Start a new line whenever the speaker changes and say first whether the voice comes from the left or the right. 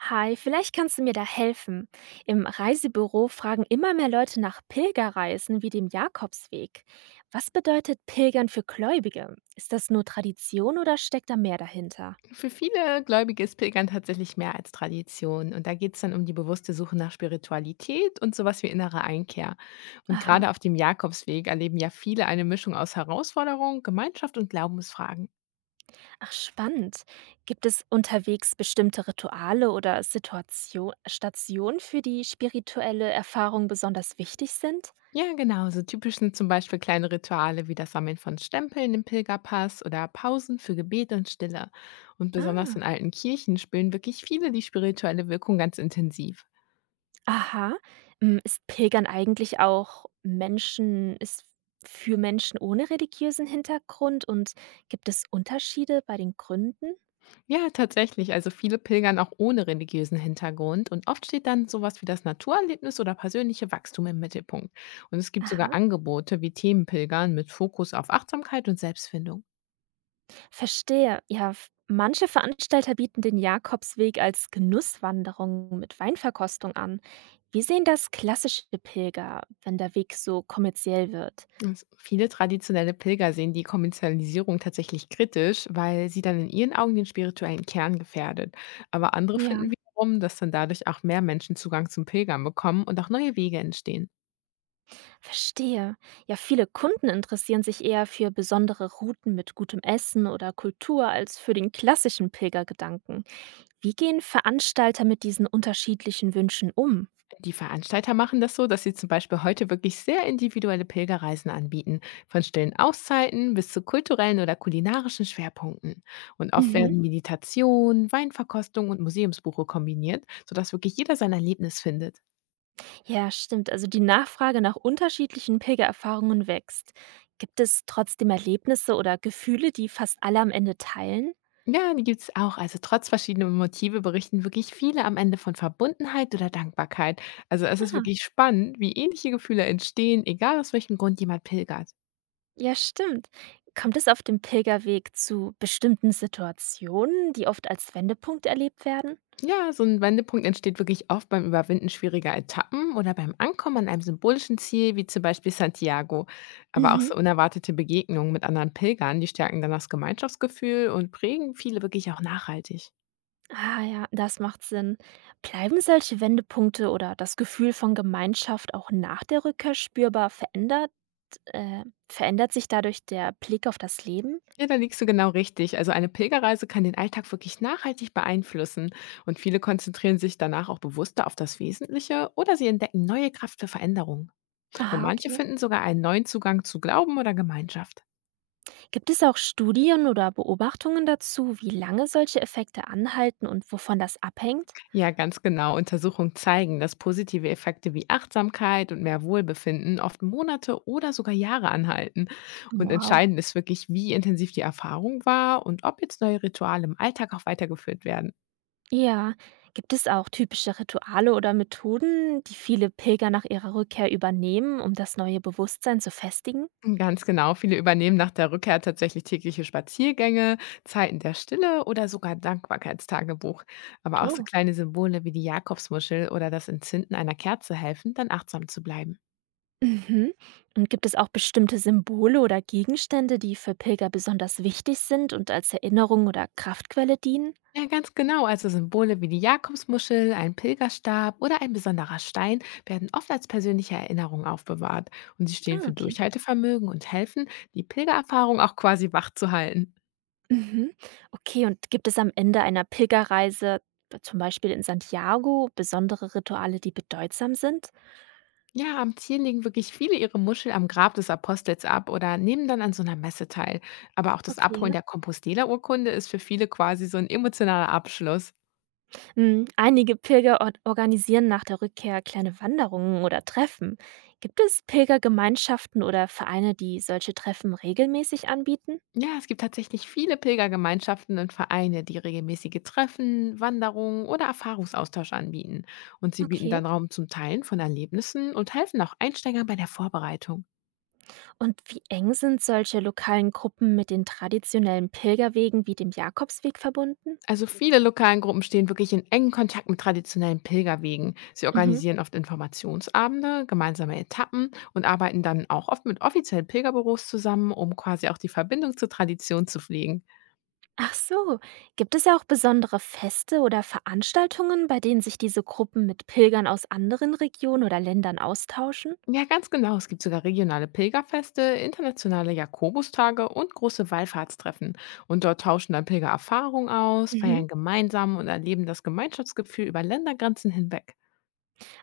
right: Hi, vielleicht kannst du mir da helfen. Im Reisebüro fragen immer mehr Leute nach Pilgerreisen wie dem Jakobsweg. Was bedeutet Pilgern für Gläubige? Ist das nur Tradition oder steckt da mehr dahinter?
left: Für viele Gläubige ist Pilgern tatsächlich mehr als Tradition. Und da geht es dann um die bewusste Suche nach Spiritualität und sowas wie innere Einkehr. Und gerade
right: Aha.
left: auf dem Jakobsweg erleben ja viele eine Mischung aus Herausforderung, Gemeinschaft und Glaubensfragen.
right: Ach, spannend. Gibt es unterwegs bestimmte Rituale oder Stationen, für die spirituelle Erfahrung besonders wichtig sind?
left: Ja, genau. So typisch sind zum Beispiel kleine Rituale wie das Sammeln von Stempeln im Pilgerpass oder Pausen für Gebet und Stille. Und besonders in
right: Ah.
left: alten Kirchen spüren wirklich viele die spirituelle Wirkung ganz intensiv.
right: Aha. Ist Pilgern eigentlich auch Menschen ist für Menschen ohne religiösen Hintergrund und gibt es Unterschiede bei den Gründen?
left: Ja, tatsächlich. Also viele pilgern auch ohne religiösen Hintergrund und oft steht dann sowas wie das Naturerlebnis oder persönliche Wachstum im Mittelpunkt. Und es gibt sogar
right: Aha,
left: Angebote wie Themenpilgern mit Fokus auf Achtsamkeit und Selbstfindung.
right: verstehe. Ja, f manche Veranstalter bieten den Jakobsweg als Genusswanderung mit Weinverkostung an. Wie sehen das klassische Pilger, wenn der Weg so kommerziell wird?
left: Und viele traditionelle Pilger sehen die Kommerzialisierung tatsächlich kritisch, weil sie dann in ihren Augen den spirituellen Kern gefährdet. Aber andere
right: Ja.
left: finden wiederum, dass dann dadurch auch mehr Menschen Zugang zum Pilgern bekommen und auch neue Wege entstehen.
right: Verstehe. Ja, viele Kunden interessieren sich eher für besondere Routen mit gutem Essen oder Kultur als für den klassischen Pilgergedanken. Wie gehen Veranstalter mit diesen unterschiedlichen Wünschen um?
left: Die Veranstalter machen das so, dass sie zum Beispiel heute wirklich sehr individuelle Pilgerreisen anbieten, von stillen Auszeiten bis zu kulturellen oder kulinarischen Schwerpunkten. Und oft
right: Mhm.
left: werden Meditation, Weinverkostung und Museumsbuche kombiniert, sodass wirklich jeder sein Erlebnis findet.
right: Ja, stimmt. Also die Nachfrage nach unterschiedlichen Pilgererfahrungen wächst. Gibt es trotzdem Erlebnisse oder Gefühle, die fast alle am Ende teilen?
left: Ja, die gibt es auch. Also trotz verschiedener Motive berichten wirklich viele am Ende von Verbundenheit oder Dankbarkeit. Also es ist
right: Ah,
left: wirklich spannend, wie ähnliche Gefühle entstehen, egal aus welchem Grund jemand pilgert.
right: ja, stimmt. Kommt es auf dem Pilgerweg zu bestimmten Situationen, die oft als Wendepunkt erlebt werden?
left: Ja, so ein Wendepunkt entsteht wirklich oft beim Überwinden schwieriger Etappen oder beim Ankommen an einem symbolischen Ziel, wie zum Beispiel Santiago. Aber auch so
right: Mhm.
left: unerwartete Begegnungen mit anderen Pilgern, die stärken dann das Gemeinschaftsgefühl und prägen viele wirklich auch nachhaltig.
right: Ah ja, das macht Sinn. Bleiben solche Wendepunkte oder das Gefühl von Gemeinschaft auch nach der Rückkehr spürbar verändert? Verändert sich dadurch der Blick auf das Leben?
left: Ja, da liegst du genau richtig. Also eine Pilgerreise kann den Alltag wirklich nachhaltig beeinflussen und viele konzentrieren sich danach auch bewusster auf das Wesentliche oder sie entdecken neue Kraft für Veränderung. Und
right: Aha,
left: manche
right: okay.
left: finden sogar einen neuen Zugang zu Glauben oder Gemeinschaft.
right: Gibt es auch Studien oder Beobachtungen dazu, wie lange solche Effekte anhalten und wovon das abhängt?
left: Ja, ganz genau. Untersuchungen zeigen, dass positive Effekte wie Achtsamkeit und mehr Wohlbefinden oft Monate oder sogar Jahre anhalten. Und
right: Wow.
left: entscheidend ist wirklich, wie intensiv die Erfahrung war und ob jetzt neue Rituale im Alltag auch weitergeführt werden.
right: Ja. Gibt es auch typische Rituale oder Methoden, die viele Pilger nach ihrer Rückkehr übernehmen, um das neue Bewusstsein zu festigen?
left: Ganz genau. Viele übernehmen nach der Rückkehr tatsächlich tägliche Spaziergänge, Zeiten der Stille oder sogar Dankbarkeitstagebuch. Aber auch so
right: Oh.
left: kleine Symbole wie die Jakobsmuschel oder das Entzünden einer Kerze helfen, dann achtsam zu bleiben.
right: Mhm. Und gibt es auch bestimmte Symbole oder Gegenstände, die für Pilger besonders wichtig sind und als Erinnerung oder Kraftquelle dienen?
left: Ja, ganz genau. Also Symbole wie die Jakobsmuschel, ein Pilgerstab oder ein besonderer Stein werden oft als persönliche Erinnerung aufbewahrt und sie stehen
right: Ah,
left: für
right: okay.
left: Durchhaltevermögen und helfen, die Pilgererfahrung auch quasi wachzuhalten.
right: Mhm. Okay, und gibt es am Ende einer Pilgerreise, zum Beispiel in Santiago, besondere Rituale, die bedeutsam sind?
left: Ja, am Ziel legen wirklich viele ihre Muschel am Grab des Apostels ab oder nehmen dann an so einer Messe teil. Aber auch das Abholen
right: Okay.
left: der Compostela-Urkunde ist für viele quasi so ein emotionaler Abschluss.
right: Einige organisieren nach der Rückkehr kleine Wanderungen oder Treffen. Gibt es Pilgergemeinschaften oder Vereine, die solche Treffen regelmäßig anbieten?
left: Ja, es gibt tatsächlich viele Pilgergemeinschaften und Vereine, die regelmäßige Treffen, Wanderungen oder Erfahrungsaustausch anbieten. Und sie bieten
right: Okay.
left: dann Raum zum Teilen von Erlebnissen und helfen auch Einsteigern bei der Vorbereitung.
right: Und wie eng sind solche lokalen Gruppen mit den traditionellen Pilgerwegen wie dem Jakobsweg verbunden?
left: Also viele lokalen Gruppen stehen wirklich in engem Kontakt mit traditionellen Pilgerwegen. Sie
right: Mhm.
left: organisieren oft Informationsabende, gemeinsame Etappen und arbeiten dann auch oft mit offiziellen Pilgerbüros zusammen, um quasi auch die Verbindung zur Tradition zu pflegen.
right: Ach so, gibt es ja auch besondere Feste oder Veranstaltungen, bei denen sich diese Gruppen mit Pilgern aus anderen Regionen oder Ländern austauschen?
left: Ja, ganz genau. Es gibt sogar regionale Pilgerfeste, internationale Jakobustage und große Wallfahrtstreffen. Und dort tauschen dann Pilger Erfahrungen aus,
right: Mhm.
left: feiern gemeinsam und erleben das Gemeinschaftsgefühl über Ländergrenzen hinweg.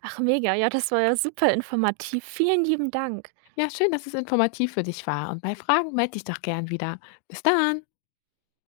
right: Ach mega, ja, das war ja super informativ. Vielen lieben Dank.
left: Ja, schön, dass es informativ für dich war. Und bei Fragen melde dich doch gern wieder. Bis dann!